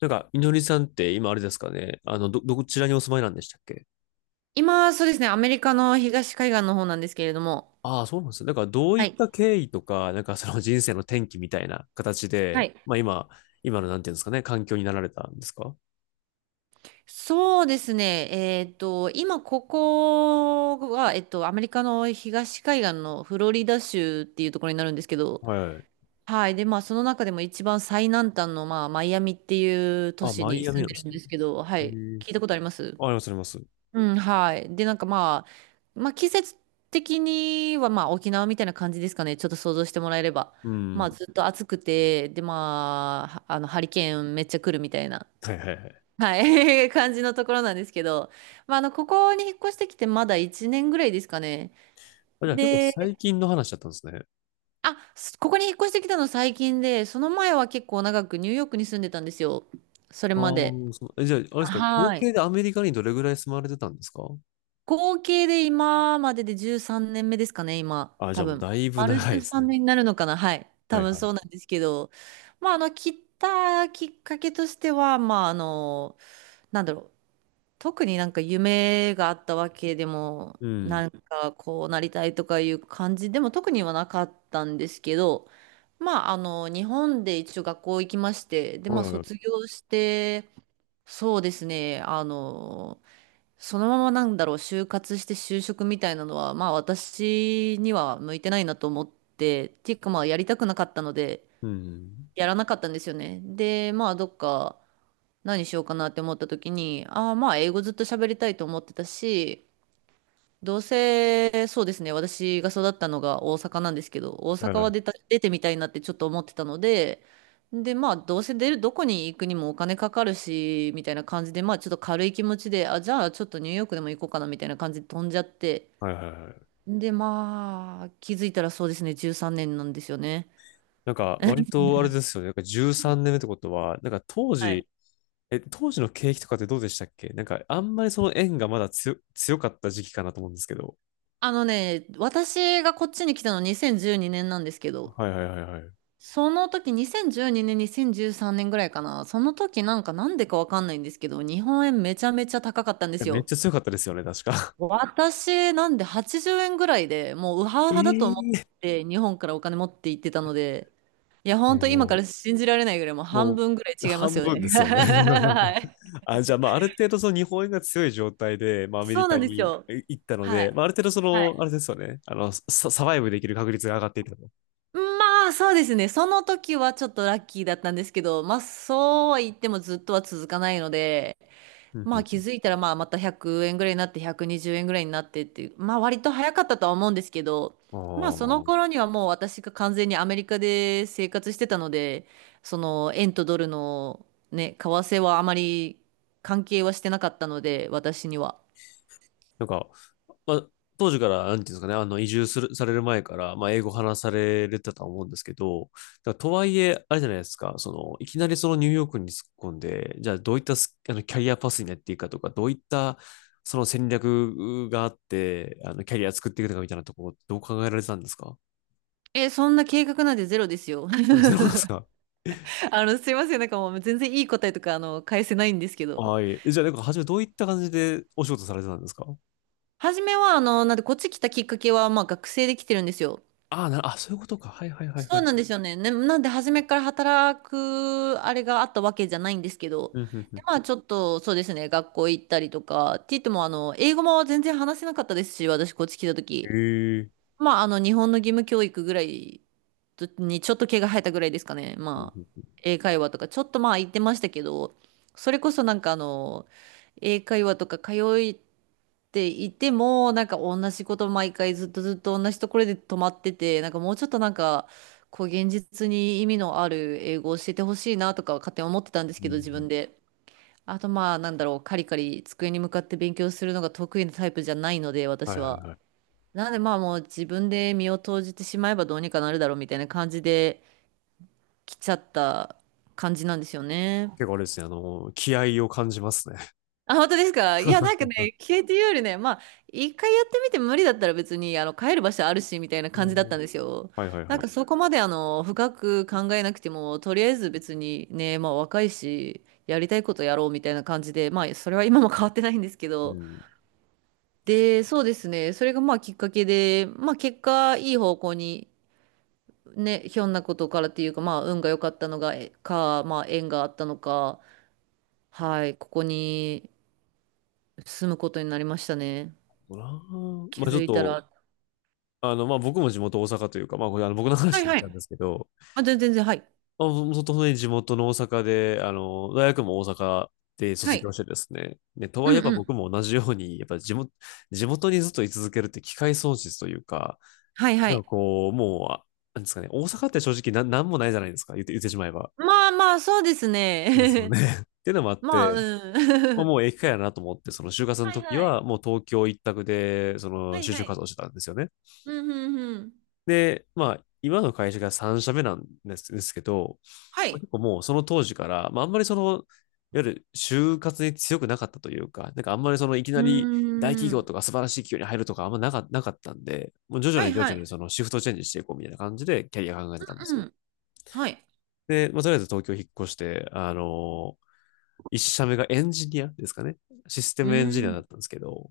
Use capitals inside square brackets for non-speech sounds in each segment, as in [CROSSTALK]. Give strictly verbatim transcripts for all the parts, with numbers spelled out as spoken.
なんか、みのりさんって今あれですかね、あの、ど、どちらにお住まいなんでしたっけ？今、そうですね、アメリカの東海岸の方なんですけれども、ああ、そうなんですね。だから、どういはっい。た経緯とか、なんかその人生の転機みたいな形はで、い。まあ今、今のなんていうんですかね、環境になられたんですか？そうですね、えっと、今、ここは、えっと、アメリカの東海岸のフロリダ州っていうところになるんですけど、はい。はい。で、まあ、その中でも一番最南端の、まあ、マイアミっていう都あ、市マにイアミ住んなんででするんでね。すけど、はい、へえ。聞いたことあります？あ、あります、あります。うん、はい。で、なんかまあ、まあ季節的にはまあ沖縄みたいな感じですかね。ちょっと想像してもらえれば。うまん。あずっと暑くて、でまあ、あのハリケーンめっちゃ来るみたいな、はいはいはい。はい、[LAUGHS] 感じのところなんですけど、まああの、ここに引っ越してきてまだいちねんぐらいですかね。あ、じゃあ結構で、最近の話だったんですね。あ、すここに引っ越してきたの最近で、その前は結構長くニューヨークに住んでたんですよ。それああ、まで。そう。え、じゃあ、あれですか、合はい。計でアメリカにどれぐらい住まれてたんですか？合計で今まででじゅうさんねんめですかね、今。あ、じ多ゃあもう分。だいぶ丸長いです13ね。年になるのかな。はい。は多い分はそい。うなんですけど。まあ、あの、切ったきっかけとしては、まあ、あの、なんだろう。特になんか夢があったわけでも、うん。なんかこうなりたいとかいう感じでも特にはなかったんですけど、まあ、あの、日本で一応学校行きまして、で、はまいあ、は卒い。業して、そうですね、あの、そのままなんだろう、就活して就職みたいなのは、まあ私には向いてないなと思って、っていうかまあやりたくなかったので、うん。やらなかったんですよね。で、まあどっか何しようかなって思った時に、ああまあ英語ずっと喋りたいと思ってたし、どうせ、そうですね、私が育ったのが大阪なんですけど、大はい阪ははい。出た、出てみたいなってちょっと思ってたので、で、まあ、どうせ出る、どこに行くにもお金かかるし、みたいな感じで、まあ、ちょっと軽い気持ちで、あ、じゃあ、ちょっとニューヨークでも行こうかな、みたいな感じで飛んじゃって、はいはいはい。で、まあ、気づいたらそうですね、じゅうさんねんなんですよね。なんか、割とあれですよね。なんかじゅうさんねんめってことは、なんか当はい。時、え、当時の景気とかってどうでしたっけ？なんか、あんまりその円がまだ強、強かった時期かなと思うんですけど。あのね、私がこっちに来たのにせんじゅうにねんなんですけど、はいはいはいはい。いその時、にせんじゅうにねん、にせんじゅうさんねんぐらいかな。その時なんかなんでかわかんないんですけど、日本円めちゃめちゃ高かったんでや、すめっよ。ちゃ強かったですよね、確か。私、なんではちじゅうえんぐらいでもうウハウハだと思 [LAUGHS] えっえて日本からお金持って行ってたので、いや、ほんえ、と今かもら信じられないぐらいもうう、半も分ぐらいう、違いま半すよ分ね。で [LAUGHS] すよね。[LAUGHS] はい。あ、じゃあ、まあ、ある程度その日本円が強い状態で、まあ、アメそリうなカんですによ。え行ったのはで、い。まあ、ある程度そはの、あい。れですよね。あの、サ、サバイブできる確率が上がっていたと。まあ、そうですね。その時はちょっとラッキーだったんですけど、まあ、そうは言ってもずっとは続かないので、うんまうあ気んづいたらまあまたひゃくえんぐらいになってひゃくにじゅうえんぐらいになってっていう、まあ割と早かったとは思うんですけど、うまあそん。のああ。頃にはもう私が完全にアメリカで生活してたので、その円とドルのね、為替はあまり関係はしてなかったので、私には。なんか、まあ、当時から、なんていうんですかね、あの、移住する、される前から、まあ、英語話されてたと思うんですけど、だからとはいえ、あれじゃないですか、その、いきなりそのニューヨークに突っ込んで、じゃあどういったスあのキャリアパスになっていくかとか、どういったその戦略があって、あの、キャリア作っていくのかみたいなところ、どう考えられてたんですか？え、そんな計画なんてゼロですよ。あ、ゼロですか？ [LAUGHS] あの、すいません、なんかもう全然いい答えとかあの返せないんですけど。はい。え、じゃあ、なんか、初めどういった感じでお仕事されてたんですか？初めはあの、なんでこっち来たきっかけはまあ学生で来てるんですよ。ああ、な、あ、そういうことか。はいはいはいそはうい。なんですよね。ね、なんで初めから働くあれがあったわけじゃないんですけど、うんうんうで、ん。まあちょっとそうですね、学校行ったりとか、って言ってもあの、英語も全然話せなかったですし、私こっち来たへ時。え。まああの、日本の義務教育ぐらいとにちょっと毛が生えたぐらいですかね。うんまあ、うんう英会話とか、ちょっとまあ言ってましたけど、それこそなんかあの、英会話とか通い、っていても、なんか同じこと毎回ずっとずっと同じところで止まってて、なんかもうちょっとなんか、こう現実に意味のある英語を教えてほしいなとかは勝手に思ってたんですんうけんど、自うん。分で。あとまあ、なんだろう、カリカリ机に向かって勉強するのが得意なタイプじゃないので、はい私はいは。はい。なのでまあもう自分で身を投じてしまえばどうにかなるだろうみたいな感じで来ちゃった感じなんですよね。結構あれですね、あの、気合を感じますね。あ、本当ですか？いや、なんか [LAUGHS] ね、消えていうよりね、まあ、一回やってみて無理だったら別に、あの、帰る場所あるし、みたいなう感じだっん。たんですよ。はいはいなはんい。かそこまで、あの、深く考えなくても、とりあえず別にね、まあ、若いし、やりたいことやろうみたいな感じで、まあ、それは今も変わってないんですけうど。ん。で、そうですね、それがまあ、きっかけで、まあ、結果、いい方向に、ね、ひょんなことからっていうか、まあ、運が良かったのが、えか、まあ、縁があったのか、はい、ここに住むことになりましたね。なあ、気まあちょづっいたと、ら、あの、まあ僕も地元大阪というか、まあこれあの僕のは話いになっはちゃうんい。ですけど、あ、全然全然、はい。まあ、も本当に地元の大阪で、あの、大学も大阪では卒業い。してですね、ね、とはういんえばう僕ん。も同じように、やっぱ地元、地元にずっと居続けるって機会損失というか、はいはなんい。かこう、もう、あなんですかね、大阪って正直な、なんもないじゃないですか、言って、言ってしまえば。まあまあ、そうですですよね。ね。[LAUGHS] っていうのもあっ [LAUGHS] まあ、て、まうあ、ん。も [LAUGHS] う駅かやなと思って、その就活のはい時はい。は、もう東京一択で、そはのい就は職い。活動してたんですよね。うんうんうん。で、まあ、今の会社がさんしゃめ社目なんですですけど、はまあい。結構もうその当時から、まあ、あんまりその、いわゆる就活に強くなかったというか、なんかあんまりそのいきなうり大企ー業ん。とか素晴らしい企業に入るとかあんまなか、なかったんで、もう徐は々いに徐は々にい。そのシフトチェンジしていこうみたいな感じでキャリア考えてたんですうよ。ん。はい。で、まあ、とりあえず東京引っ越して、あのーいっしゃめがエンジニアですかね。システうムエンジニーアだん。ったんですけど、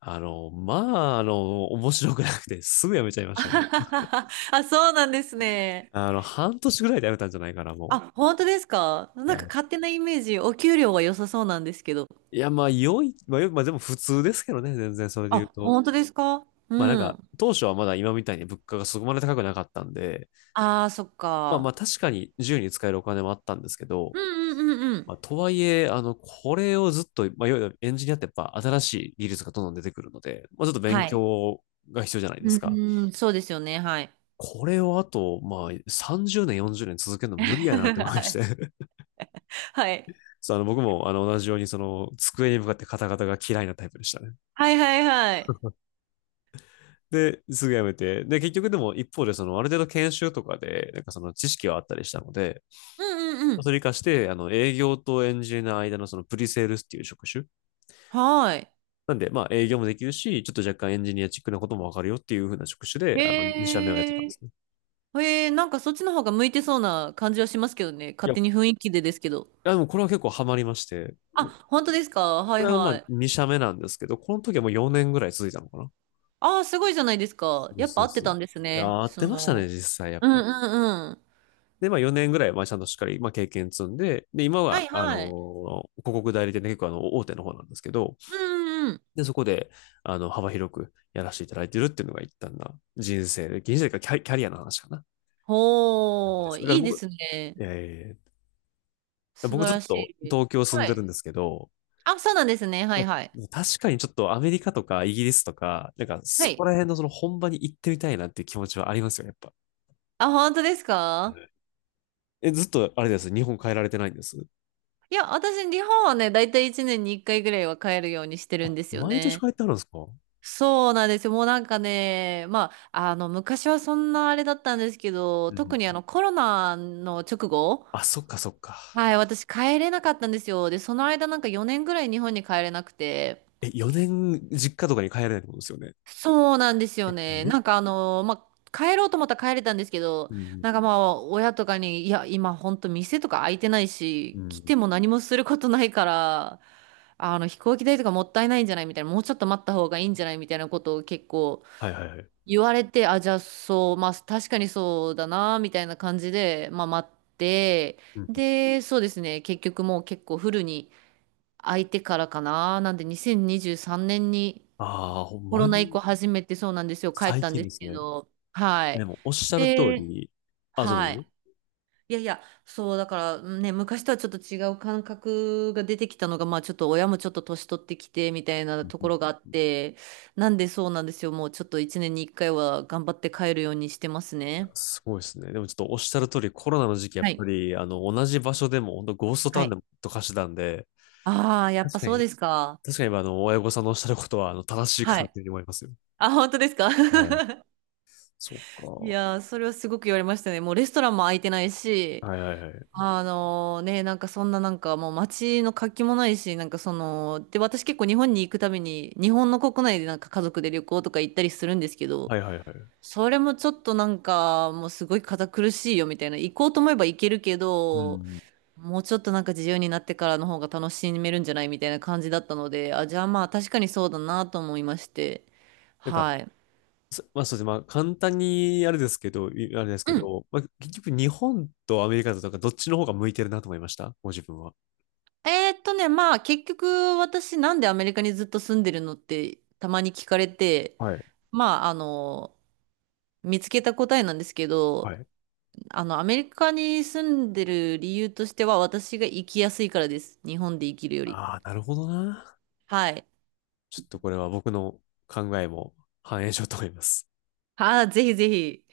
あの、まあ、あの、面白くなくて、すぐ辞めちゃい [LAUGHS] ましたね。あ、そうなんですね。あの、半年ぐらいで辞めたんじゃないかな、もあ、本当ですか？う。いなんや、か勝手なイメージ、お給料は良さそうなんですけど。いやまあ、良い、まあ、まあ、でも普通ですけどね、全然それであ、言うと。本当ですか？まあなんうか、ん。当初はまだ今みたいに物価がそこまで高くなかったんで、ああ、そっまあまあか。確かに自由に使えるお金もあったんですけど、うんうんうんうん。まあ、とはいえ、あの、これをずっと、まあ、いわゆるエンジニアってやっぱ新しい技術がどんどん出てくるので、まあ、ちょっと勉はい。強が必要じゃないでうすか。ーん、そうですよね。はい。これをあと、まあ、さんじゅうねん、よんじゅうねん続けるの [LAUGHS] 無理やなって思いまはして。い。[LAUGHS] はい。そう、あの、僕も、あの、同じように、その、机に向かってカタカタが嫌いなタイプでしたね。はいはいはい。[LAUGHS] で、すぐやめて。で、結局でも、一方で、その、ある程度研修とかで、なんかその、知識はあったりしたので、うんうんうん。それに活かして、あの、営業とエンジニアの間のその、プリセールスっていう職種。はい。なんで、まあ、営業もできるし、ちょっと若干エンジニアチックなこともわかるよっていう風な職種で、あの、へにしゃめ社目をやってたえ。んですね。へえー、なんかそっちの方が向いてそうな感じはしますけどね。い勝や、手に雰囲気でですけど。あ、でもこれは結構ハマりまして、あ、本当ですか？はこいれはまはあい。にしゃめ社目なんですけど、この時はもうよねんぐらい続いたのかなああ、すごいじゃないですか。でやっすぱ合でってす。たいんですやー、ね。合ってそましたね、の、実際やっうんうぱ。んうん。で、まあよねんぐらい、まあちゃんとしっかり、まあ経験積んで、で、今はは、いあのはい。ー広告代理店で結構あの、大手の方なんですけど、うんうんうん。で、そこで、あの、幅広くやらせていただいてるっていうのが一旦な人生で、人生かキャリキャリアの話かな。でほー、すだねかいらいで僕、すね。えー素僕晴ずっらしとい。東京住んはでるい。んですけど、あ、そうなんですね。はまいはい。あ確かにちょっとアメリカとかイギリスとか、なんかはそこい。ら辺のその本場に行ってみたいなっていう気持ちはありますよ、やっぱ。あ、本当ですか？え、ずっとあれです。日本帰られてないんです？いや、私、日本はね、だいたいいちねんにいっかいぐらいは帰るようにしてるあ、んですよ毎年ね。帰ってあるんですか？うん。そうなんですよ。もうなんかね、まあ、あの、昔はそんなあれだったんですけど、特にあの、コロナの直後、あ、そっかそっか。はい、私帰れなかったんですよ。で、その間なんかよねんぐらい日本に帰れなくて、え、よねん実家とかに帰れないってことですよね。そうなんですよえ、ね。ね。なんかあの、まあ、帰ろうと思ったら帰れたんですけど、うんなんかまあ、親とかに、いや、今ほんと店とか開いてないうし、来ん。ても何もすることないから、あの飛行機代とかもったいないんじゃないみたいな、もうちょっと待った方がいいんじゃないみたいなことを結構はいはいはい。言われて、あ、じゃあそう、まあ確かにそうだな、みたいな感じで、まあ待って、うん。で、そうですね、結局もう結構フルに空いてからかな、なんで2023年にじゅうさんねんにああ、ほんコまロナ以降に初めてそうなんですよ、帰っ最たん近でですすけね。ど、はえ、でい。もおっしゃる通で、り、あ、どうはい。ぞ。いやいや、そう、だからね、昔とはちょっと違う感覚が出てきたのが、まあちょっと親もちょっと年取ってきてみたいなところがあって、なんでそうなんですよ。もうちょっといちねんにいっかいは頑張って帰るようにしてますいや、ね。すごいですね。でもちょっとおっしゃる通り、コロナの時期、やっはぱい。り、あの、同じ場所でも、本当ゴーストタはウンでい。もと貸してたんで、ああ、やっ確ぱかそうに、ですか。確かに、あの、親御さんのおっしゃることは、あの、正しいかはなっい。ていうふうに思いますよ。あ、本当ですか？ はい。[LAUGHS] そういか。やー、それはすごく言われましたね。もうレストランも空いてないし、はいはいはい。あのね、なんかそんななんかもう街の活気もないし、なんかその、で、私結構日本に行くために、日本の国内でなんか家族で旅行とか行ったりするんですけど、はいはいはい。それもちょっとなんかもうすごい堅苦しいよみたいな、行こうと思えば行けるけうど、ん。もうちょっとなんか自由になってからの方が楽しめるんじゃないみたいな感じだったので、あ、じゃあまあ確かにそうだなと思いまして、なんか、はい。そまあそうですね。まあ簡単にあれですけど、いあれですうけん。ど、まあ結局日本とアメリカだとなんかどっちの方が向いてるなと思いました。ご自分は。えーっとね、まあ結局私なんでアメリカにずっと住んでるのってたまに聞かれて、はい。まあ、あの、見つけた答えなんですけはど、い。あの、アメリカに住んでる理由としては、私が生きやすいからです。日本で生きるより。ああ、なるほどな。はい。ちょっとこれは僕の考えも反映しようと思います。ああ、ぜひぜひ。